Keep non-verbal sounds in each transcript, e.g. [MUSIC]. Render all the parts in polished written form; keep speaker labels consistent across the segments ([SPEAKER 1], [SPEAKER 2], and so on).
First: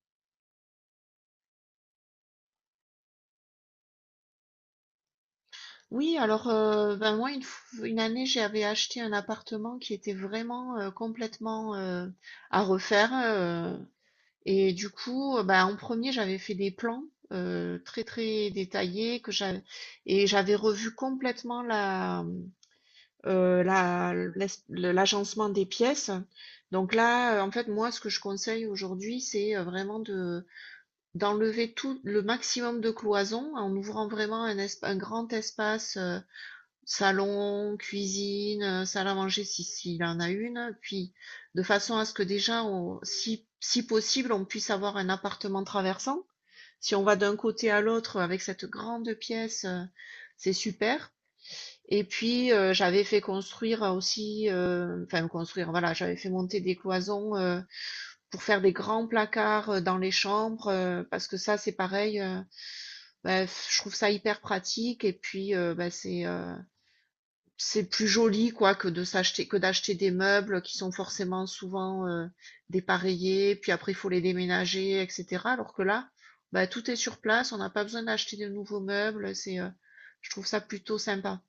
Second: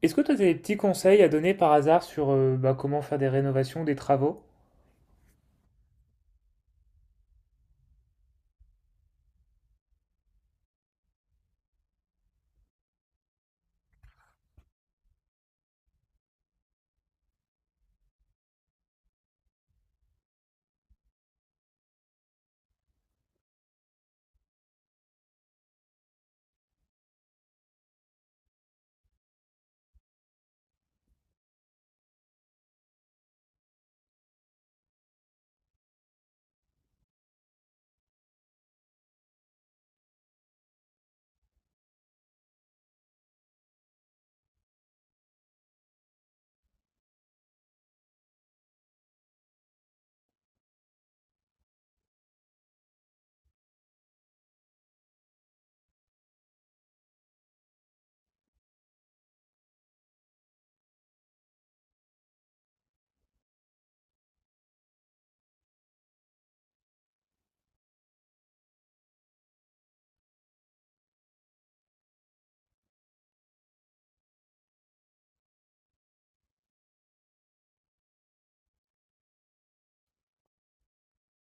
[SPEAKER 1] Est-ce que toi, tu as des petits conseils à donner par hasard sur bah, comment faire des rénovations, des travaux?
[SPEAKER 2] Oui, alors ben moi une année j'avais acheté un appartement qui était vraiment complètement à refaire et du coup ben, en premier j'avais fait des plans très très détaillés que j'avais et j'avais revu complètement la l'agencement des pièces. Donc là en fait moi ce que je conseille aujourd'hui c'est vraiment de d'enlever tout le maximum de cloisons en ouvrant vraiment un grand espace salon, cuisine, salle à manger si s'il en a une, puis de façon à ce que déjà on si possible, on puisse avoir un appartement traversant. Si on va d'un côté à l'autre avec cette grande pièce, c'est super et puis, j'avais fait construire aussi, enfin construire, voilà, j'avais fait monter des cloisons, pour faire des grands placards, dans les chambres, parce que ça, c'est pareil, bah, je trouve ça hyper pratique et puis, bah, c'est plus joli quoi que de s'acheter que d'acheter des meubles qui sont forcément souvent, dépareillés, puis après il faut les déménager et cetera. Alors que là, bah, tout est sur place, on n'a pas besoin d'acheter de nouveaux meubles, je trouve ça plutôt sympa.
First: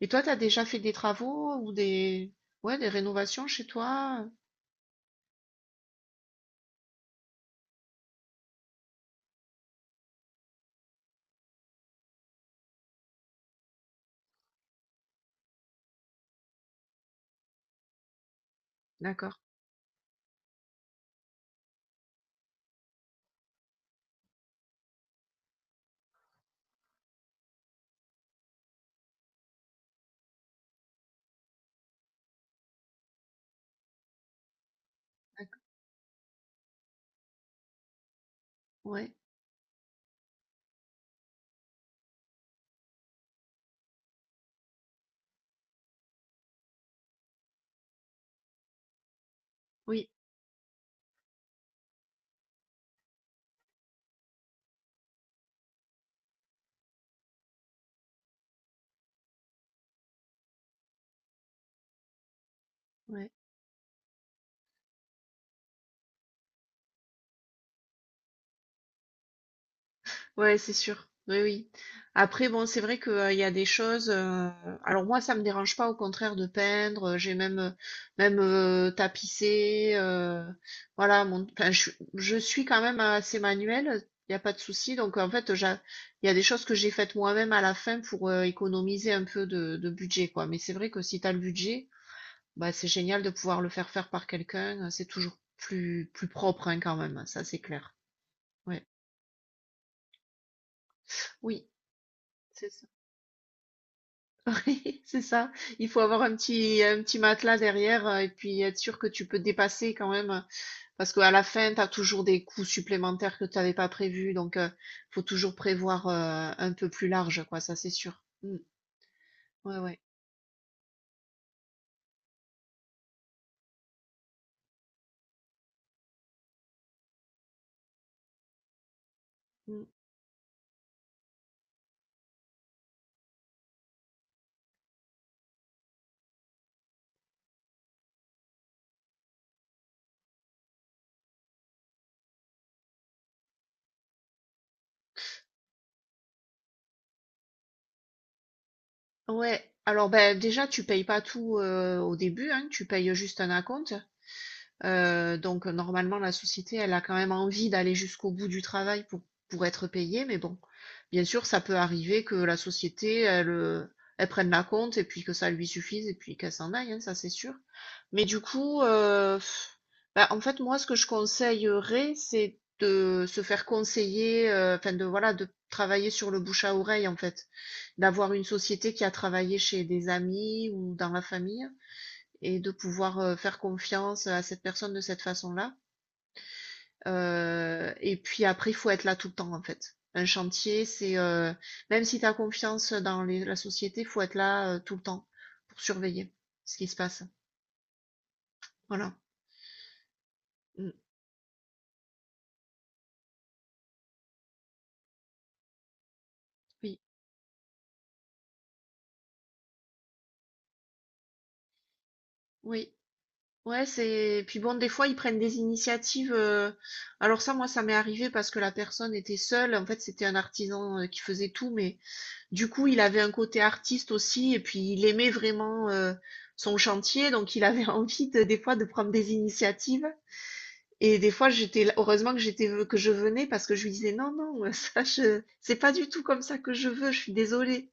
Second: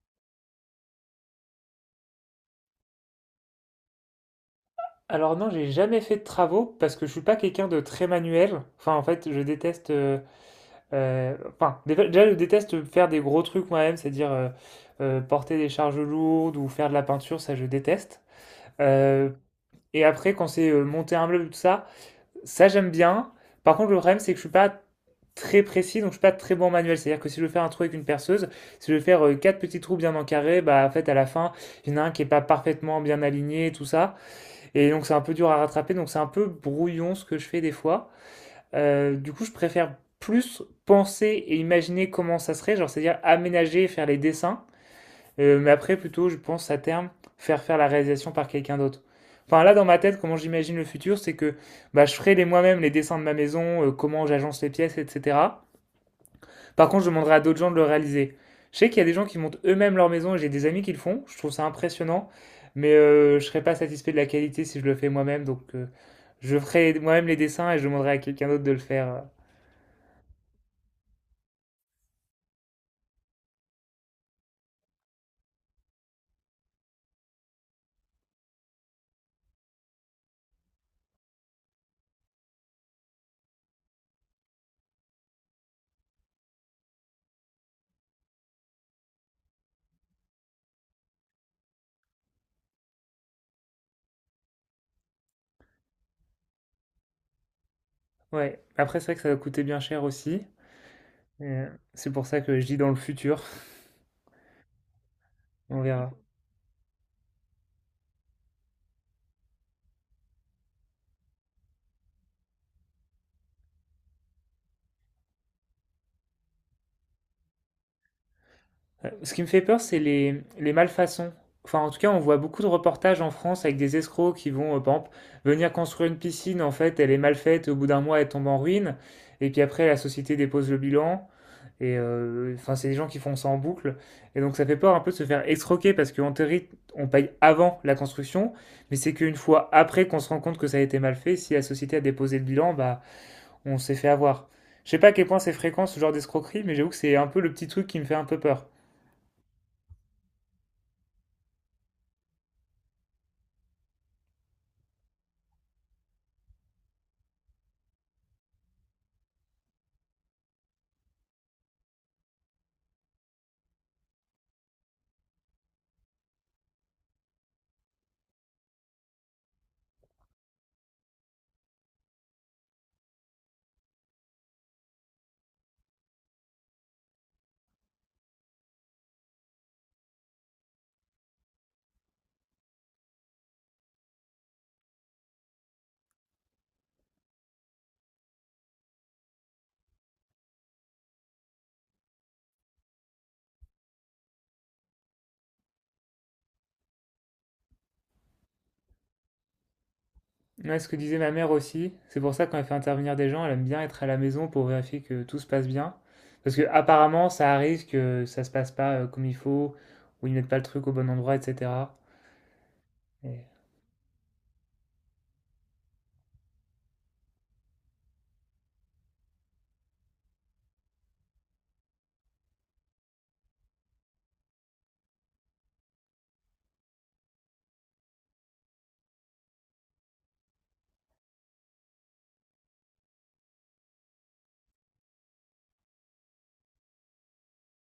[SPEAKER 2] Et toi, tu as déjà fait des travaux ou des ouais, des rénovations chez toi?
[SPEAKER 1] Alors non, j'ai jamais fait de travaux parce que je suis pas quelqu'un de très manuel. Enfin, en fait, je déteste. Enfin, déjà, je déteste faire des gros trucs moi-même, c'est-à-dire porter des charges lourdes ou faire de la peinture, ça, je déteste. Euh,
[SPEAKER 2] D'accord,
[SPEAKER 1] et après, quand c'est monter un meuble, tout ça. Ça, j'aime bien. Par contre, le problème, c'est que je suis pas très précis, donc je suis pas très bon en manuel. C'est-à-dire que si je veux faire un trou avec une perceuse, si je veux faire quatre petits trous bien encarrés, bah en fait à la fin, il y en a un qui est pas parfaitement bien aligné, et tout ça. Et donc c'est un peu dur à rattraper, donc c'est un peu brouillon ce que je fais des fois.
[SPEAKER 2] ouais,
[SPEAKER 1] Du coup, je préfère plus penser et imaginer comment ça serait, genre c'est-à-dire aménager, faire les dessins, mais après, plutôt, je pense à terme faire faire la réalisation par quelqu'un d'autre. Enfin, là, dans ma
[SPEAKER 2] oui,
[SPEAKER 1] tête, comment j'imagine le futur, c'est que bah, je ferai les moi-même les dessins de ma maison, comment j'agence les pièces, etc. Par contre, je demanderai à d'autres gens de le réaliser. Je sais qu'il y a des gens qui montent eux-mêmes leur maison et j'ai des amis qui le font. Je trouve ça impressionnant, mais
[SPEAKER 2] ouais.
[SPEAKER 1] je ne serais pas satisfait de la qualité si je le fais moi-même. Donc, je ferai moi-même les dessins et je demanderai à quelqu'un d'autre de le faire.
[SPEAKER 2] Ouais, c'est sûr. Oui, oui. Après, bon, c'est vrai que, il y a des choses, alors moi, ça me dérange pas, au contraire, de peindre. J'ai même tapissé. Voilà, enfin, je suis quand même assez manuelle. Il n'y a pas de souci. Donc en fait, il y a des choses que j'ai faites moi-même à la fin pour économiser un peu de budget, quoi. Mais c'est vrai que si tu as le budget, bah c'est génial de pouvoir le faire faire par quelqu'un. C'est toujours plus propre, hein, quand même. Ça, c'est clair.
[SPEAKER 1] Ouais.
[SPEAKER 2] Ouais.
[SPEAKER 1] Après, c'est vrai que ça va coûter bien cher aussi. Et,
[SPEAKER 2] Oui.
[SPEAKER 1] euh, c'est pour ça que je
[SPEAKER 2] C'est
[SPEAKER 1] dis
[SPEAKER 2] ça.
[SPEAKER 1] dans le futur.
[SPEAKER 2] [LAUGHS] C'est ça.
[SPEAKER 1] On
[SPEAKER 2] Il faut
[SPEAKER 1] verra.
[SPEAKER 2] avoir un petit matelas derrière et puis être sûr que tu peux te dépasser quand même. Parce qu'à la fin, tu as toujours des coûts supplémentaires que tu n'avais pas prévus. Donc, il faut toujours prévoir un peu plus large, quoi. Ça, c'est sûr. Mm.
[SPEAKER 1] Ce qui me fait
[SPEAKER 2] Ouais,
[SPEAKER 1] peur, c'est
[SPEAKER 2] ouais.
[SPEAKER 1] les malfaçons. Enfin, en tout cas, on voit beaucoup de reportages en France avec des escrocs qui vont, par exemple, venir construire une piscine. En fait, elle est mal faite. Au bout d'un mois, elle tombe en ruine. Et puis après,
[SPEAKER 2] Mm.
[SPEAKER 1] la société dépose le bilan. Et enfin, c'est des gens qui font ça en boucle. Et donc, ça fait peur un peu de se faire escroquer parce qu'en théorie, on paye avant la construction. Mais c'est qu'une fois après qu'on se rend compte que ça a été mal fait, si la société a déposé le bilan, bah, on s'est fait avoir. Je sais pas à quel point c'est fréquent ce genre d'escroquerie, mais j'avoue que c'est un peu le petit truc qui me fait un peu peur.
[SPEAKER 2] Ouais. Alors, ben, déjà, tu payes pas tout au début. Hein. Tu payes juste un acompte. Donc normalement, la société, elle a quand même envie d'aller jusqu'au bout du travail pour être payée, mais bon, bien sûr, ça peut arriver que la société, elle prenne la compte et puis que ça lui suffise et puis qu'elle s'en aille, hein, ça c'est sûr. Mais du coup, bah, en fait, moi, ce que je conseillerais, c'est de se faire conseiller, enfin de voilà, de travailler sur le bouche à oreille, en fait. D'avoir une société qui a travaillé chez des amis ou dans la famille et de pouvoir faire confiance à cette personne de cette façon-là. Et puis après, il faut être là tout le temps, en fait. Un chantier, c'est même si tu as confiance dans la société, il faut être là tout le temps pour surveiller ce qui se passe. Voilà.
[SPEAKER 1] Ouais, ce
[SPEAKER 2] Mm.
[SPEAKER 1] que disait ma mère aussi, c'est pour ça que quand elle fait intervenir des gens, elle aime bien être à la maison pour vérifier que tout se passe bien. Parce que
[SPEAKER 2] Oui,
[SPEAKER 1] apparemment, ça arrive que ça se passe pas comme il faut, ou ils mettent pas le truc au bon endroit, etc.
[SPEAKER 2] oui.
[SPEAKER 1] Et-
[SPEAKER 2] Ouais, c'est. puis bon, des fois, ils prennent des initiatives. Alors ça, moi, ça m'est arrivé parce que la personne était seule. En fait, c'était un artisan qui faisait tout, mais du coup, il avait un côté artiste aussi et puis il aimait vraiment, son chantier, donc il avait [LAUGHS] envie de des fois de prendre des initiatives et des fois j'étais là, heureusement que je venais, parce que je lui disais: «Non, non, [LAUGHS] ça je c'est pas du tout comme ça que je veux, je suis désolée».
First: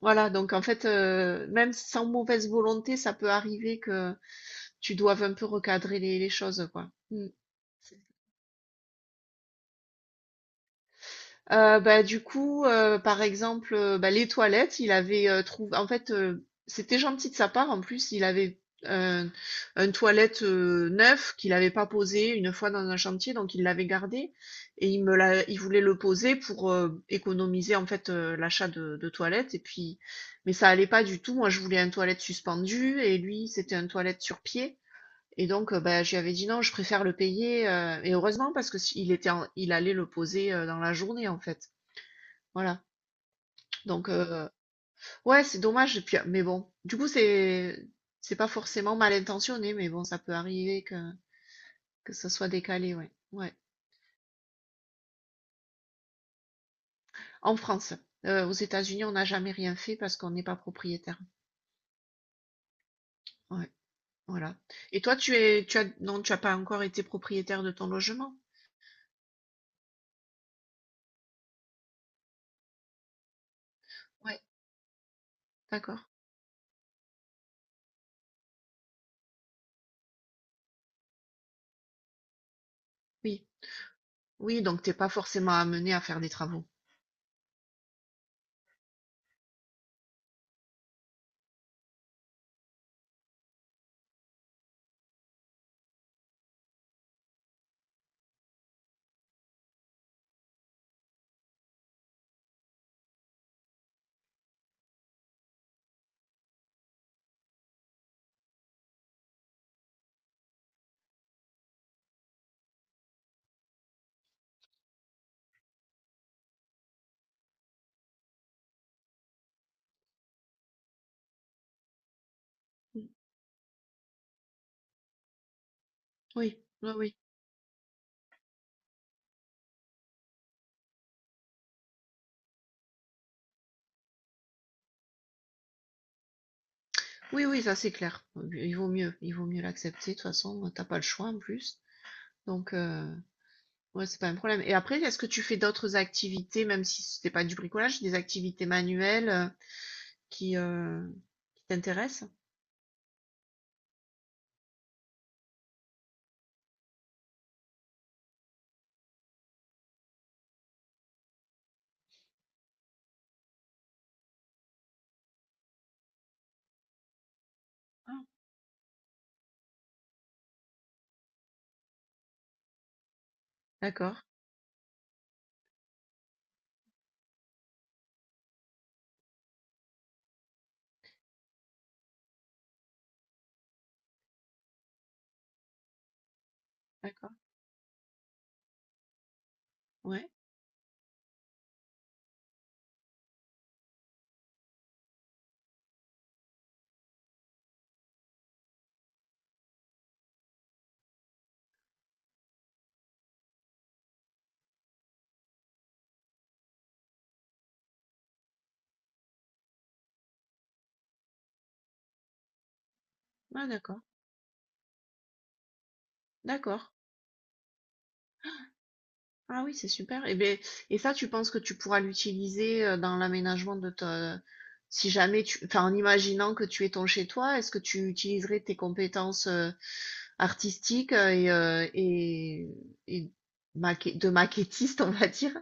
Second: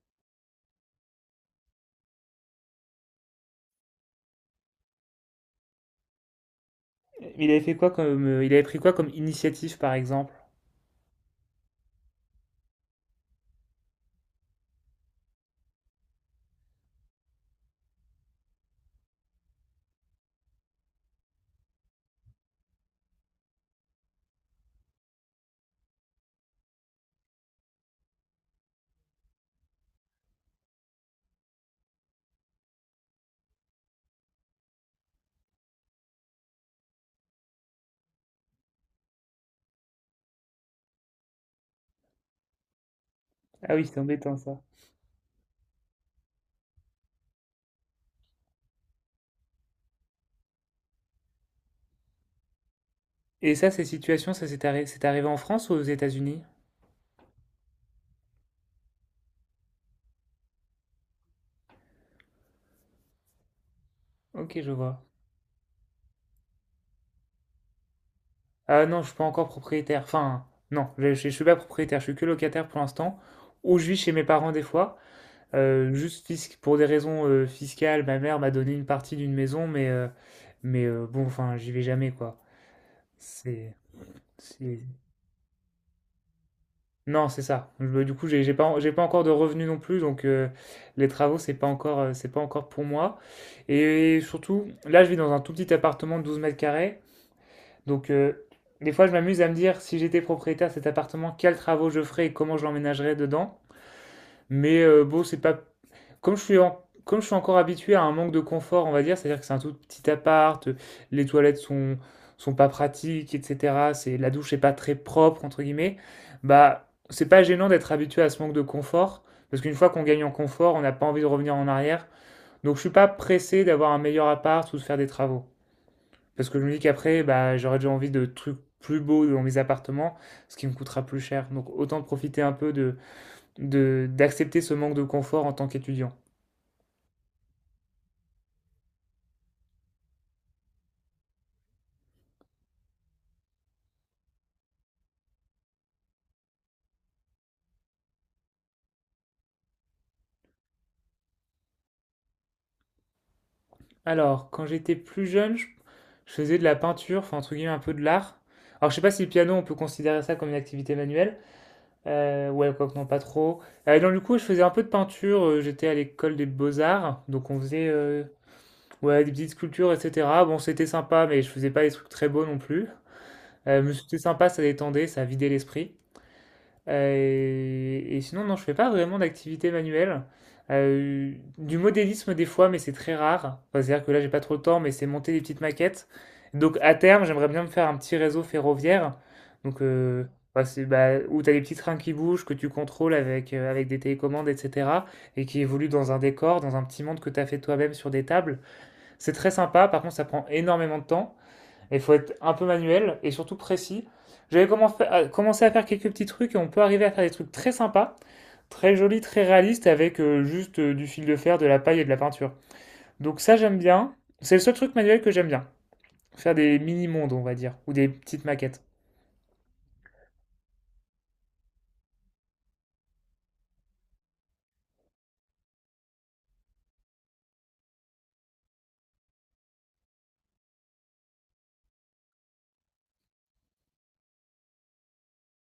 [SPEAKER 2] Voilà, donc en fait, même sans mauvaise volonté, ça peut arriver que tu doives un peu recadrer les choses, quoi. Mmh.
[SPEAKER 1] Il avait fait quoi il avait pris quoi comme initiative, par exemple?
[SPEAKER 2] Bah, du coup, par exemple, bah, les toilettes, il avait, trouv en fait, c'était gentil de sa part. En plus, il avait un un toilette, neuf qu'il n'avait pas posé une fois dans un chantier, donc il l'avait gardé et il me l'a il voulait le poser pour, économiser, en fait, l'achat de toilettes et puis mais ça allait pas du tout. Moi, je voulais un toilette suspendu et lui, c'était un toilette sur pied, et donc, bah, je lui avais dit: «Non, je préfère le payer», et heureusement, parce que si il était en il allait le poser, dans la journée, en fait. Voilà,
[SPEAKER 1] Ah oui, c'est
[SPEAKER 2] donc
[SPEAKER 1] embêtant ça.
[SPEAKER 2] ouais, c'est dommage et puis, mais bon, du coup, c'est pas forcément mal intentionné, mais bon, ça peut arriver que ça soit décalé, ouais, ouais.
[SPEAKER 1] Et ça, ces situations, ça c'est arrivé en France ou aux États-Unis?
[SPEAKER 2] En France, aux États-Unis, on n'a jamais rien fait parce qu'on n'est pas propriétaire. Ouais, voilà.
[SPEAKER 1] Ok, je vois.
[SPEAKER 2] Et toi, tu es tu as non, tu as pas encore été propriétaire de ton logement?
[SPEAKER 1] Ah non, je suis pas encore propriétaire. Enfin, non, je suis pas propriétaire, je suis que locataire pour l'instant. Ou je vis chez mes
[SPEAKER 2] Ouais,
[SPEAKER 1] parents des fois.
[SPEAKER 2] d'accord.
[SPEAKER 1] Juste pour des raisons fiscales, ma mère m'a donné une partie d'une maison, mais bon, enfin, j'y vais jamais, quoi.
[SPEAKER 2] Oui,
[SPEAKER 1] C'est,
[SPEAKER 2] oui, donc
[SPEAKER 1] c'est-
[SPEAKER 2] t'es pas forcément amené à faire des travaux.
[SPEAKER 1] Non, c'est ça. Du coup, j'ai pas, j'ai pas encore de revenus non plus, donc les travaux, c'est pas encore pour moi. Et surtout, là, je vis dans un tout petit appartement de 12 m², donc des fois, je m'amuse à me dire, si j'étais propriétaire de cet appartement, quels travaux je ferais et comment je l'emménagerais dedans. Mais bon, c'est pas. Comme je suis encore habitué à un manque de confort, on va dire, c'est-à-dire que c'est un tout petit appart, les toilettes sont, sont pas pratiques, etc. C'est, la douche n'est pas très propre, entre guillemets, bah, c'est pas gênant d'être habitué à ce manque de confort, parce qu'une fois qu'on gagne en confort, on n'a pas envie de revenir en arrière. Donc je suis
[SPEAKER 2] Mmh.
[SPEAKER 1] pas pressé d'avoir un meilleur appart ou de faire des travaux. Parce que
[SPEAKER 2] Oui,
[SPEAKER 1] je me dis
[SPEAKER 2] oui, oui.
[SPEAKER 1] qu'après, bah, j'aurais déjà envie de trucs plus beaux dans mes appartements, ce qui me coûtera plus cher. Donc autant profiter un peu de, d'accepter ce manque de confort en tant qu'étudiant.
[SPEAKER 2] Oui, oui, ça, c'est clair. Il vaut mieux l'accepter, de toute façon, t'as pas le choix, en plus, donc. Ouais, c'est pas un problème. Et après, est-ce que tu fais d'autres activités, même si c'était pas du bricolage, des activités manuelles qui, euh, qui t'intéressent?
[SPEAKER 1] Alors, quand j'étais plus jeune, je faisais de la peinture, enfin entre guillemets un peu de l'art. Alors je sais pas si le piano on peut considérer ça comme une activité manuelle. Ouais, quoi que non, pas trop. Donc du coup, je faisais un peu de peinture. J'étais à l'école des beaux-arts, donc on faisait
[SPEAKER 2] Ah,
[SPEAKER 1] ouais des petites sculptures, etc. Bon, c'était sympa, mais je faisais pas des trucs très beaux non plus. Mais
[SPEAKER 2] d'accord,
[SPEAKER 1] c'était sympa, ça détendait, ça vidait l'esprit. Et sinon, non, je fais pas vraiment d'activité manuelle. Euh, du modélisme des fois, mais c'est très rare. Enfin, c'est-à-dire que là, j'ai pas trop le temps, mais c'est monter des petites maquettes. Donc à terme,
[SPEAKER 2] d'accord.
[SPEAKER 1] j'aimerais bien me faire un petit réseau ferroviaire. Donc
[SPEAKER 2] Ouais,
[SPEAKER 1] bah, bah, où tu as des petits trains qui bougent, que tu contrôles avec, avec des télécommandes, etc. Et qui évoluent dans un décor, dans un petit monde que tu as fait toi-même sur des tables. C'est très sympa, par contre ça prend énormément de temps. Il faut être un peu manuel et surtout précis. J'avais commencé à faire quelques petits trucs et on peut arriver à faire des trucs très sympas, très jolis, très réalistes avec juste du fil de fer, de la paille et de la peinture. Donc ça
[SPEAKER 2] ouais,
[SPEAKER 1] j'aime
[SPEAKER 2] d'accord,
[SPEAKER 1] bien. C'est le seul truc manuel que j'aime bien. Faire des
[SPEAKER 2] d'accord.
[SPEAKER 1] mini-mondes, on va dire, ou des petites maquettes.
[SPEAKER 2] Ah oui, c'est super. Et ben, et ça, tu penses que tu pourras l'utiliser dans l'aménagement de ta, si jamais tu, enfin, en imaginant que tu es ton chez toi, est-ce que tu utiliserais tes compétences artistiques et de maquettiste, on va dire?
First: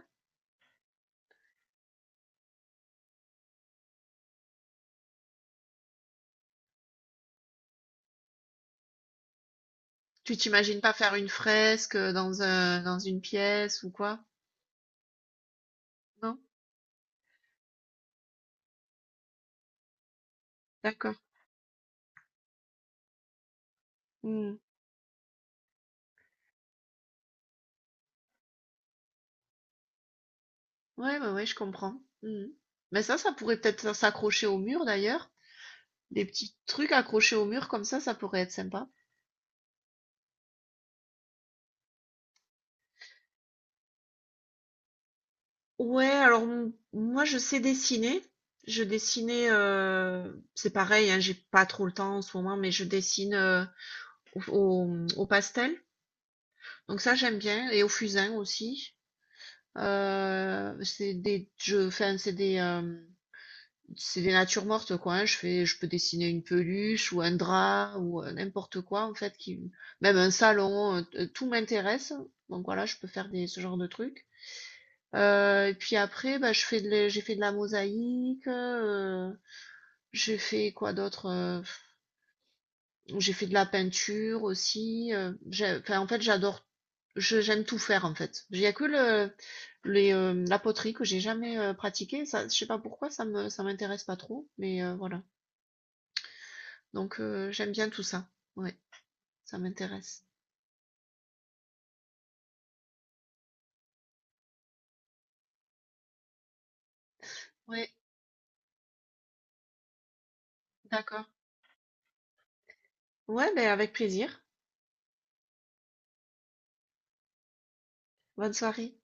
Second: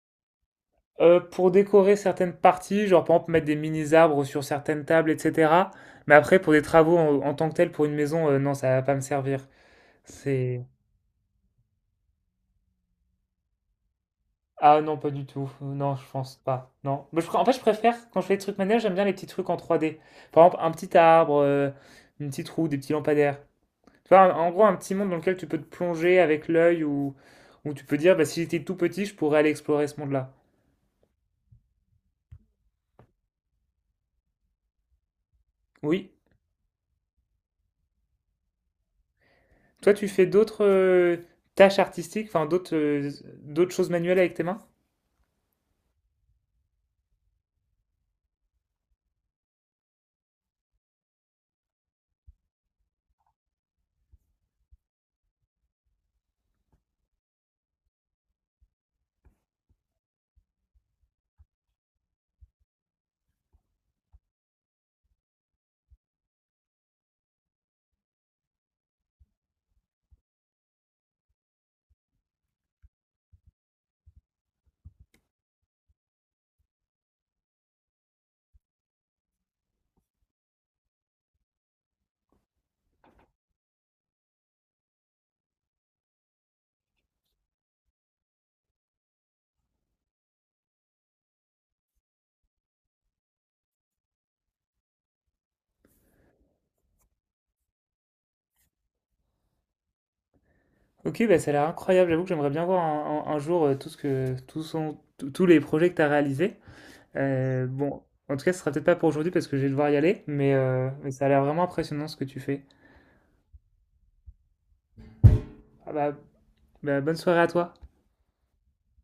[SPEAKER 1] Pour décorer certaines parties, genre par exemple mettre des mini-arbres sur certaines tables, etc. Mais après, pour des travaux en, en tant que tels, pour une maison, non, ça va pas me servir.
[SPEAKER 2] Tu
[SPEAKER 1] C'est
[SPEAKER 2] t'imagines pas faire une fresque dans une pièce ou quoi?
[SPEAKER 1] Ah non, pas du tout. Non, je pense
[SPEAKER 2] Non?
[SPEAKER 1] pas. Non. Mais en fait, je préfère, quand je fais des trucs manuels, j'aime bien les petits trucs en 3D. Par exemple, un petit
[SPEAKER 2] D'accord.
[SPEAKER 1] arbre, une petite roue, des petits lampadaires. Tu vois, en
[SPEAKER 2] Hmm.
[SPEAKER 1] gros, un petit monde dans lequel tu peux te plonger avec l'œil ou tu peux dire, bah, si j'étais tout petit, je pourrais aller explorer ce monde-là.
[SPEAKER 2] Ouais, ouais, ouais, je comprends. Hmm. Mais ça pourrait peut-être s'accrocher au mur d'ailleurs.
[SPEAKER 1] Oui.
[SPEAKER 2] Des petits trucs accrochés au mur comme ça pourrait être sympa.
[SPEAKER 1] Toi, tu fais d'autres tâches artistiques, enfin d'autres choses manuelles avec tes mains?
[SPEAKER 2] Ouais, alors moi je sais dessiner. Je dessinais, c'est pareil, hein, j'ai pas trop le temps en ce moment, mais je dessine au pastel. Donc ça j'aime bien, et au fusain aussi. Enfin , c'est des natures mortes, quoi, hein. Je peux dessiner une peluche ou un drap ou n'importe quoi, en fait, qui, même un salon, tout m'intéresse. Donc voilà, je peux faire ce genre de trucs. Et puis après, bah, j'ai fait de la mosaïque, j'ai fait quoi d'autre? J'ai fait de la peinture aussi. Enfin, en fait, j'adore, j'aime tout faire, en fait. Il y a que la poterie que j'ai jamais pratiquée. Ça, je sais pas pourquoi, ça m'intéresse pas trop, mais voilà. Donc, j'aime bien tout ça. Ouais, ça m'intéresse.
[SPEAKER 1] Ok, bah, ça a l'air incroyable. J'avoue que j'aimerais bien voir un jour tout ce que, tout son- tous les projets que tu as réalisés.
[SPEAKER 2] Ouais,
[SPEAKER 1] Bon, en tout cas, ce sera peut-être pas pour aujourd'hui parce que je vais devoir y aller, mais ça a
[SPEAKER 2] d'accord.
[SPEAKER 1] l'air vraiment impressionnant ce que tu fais.
[SPEAKER 2] Ouais, beh, avec plaisir.
[SPEAKER 1] Ah bah, bonne soirée à toi.
[SPEAKER 2] Bonne soirée.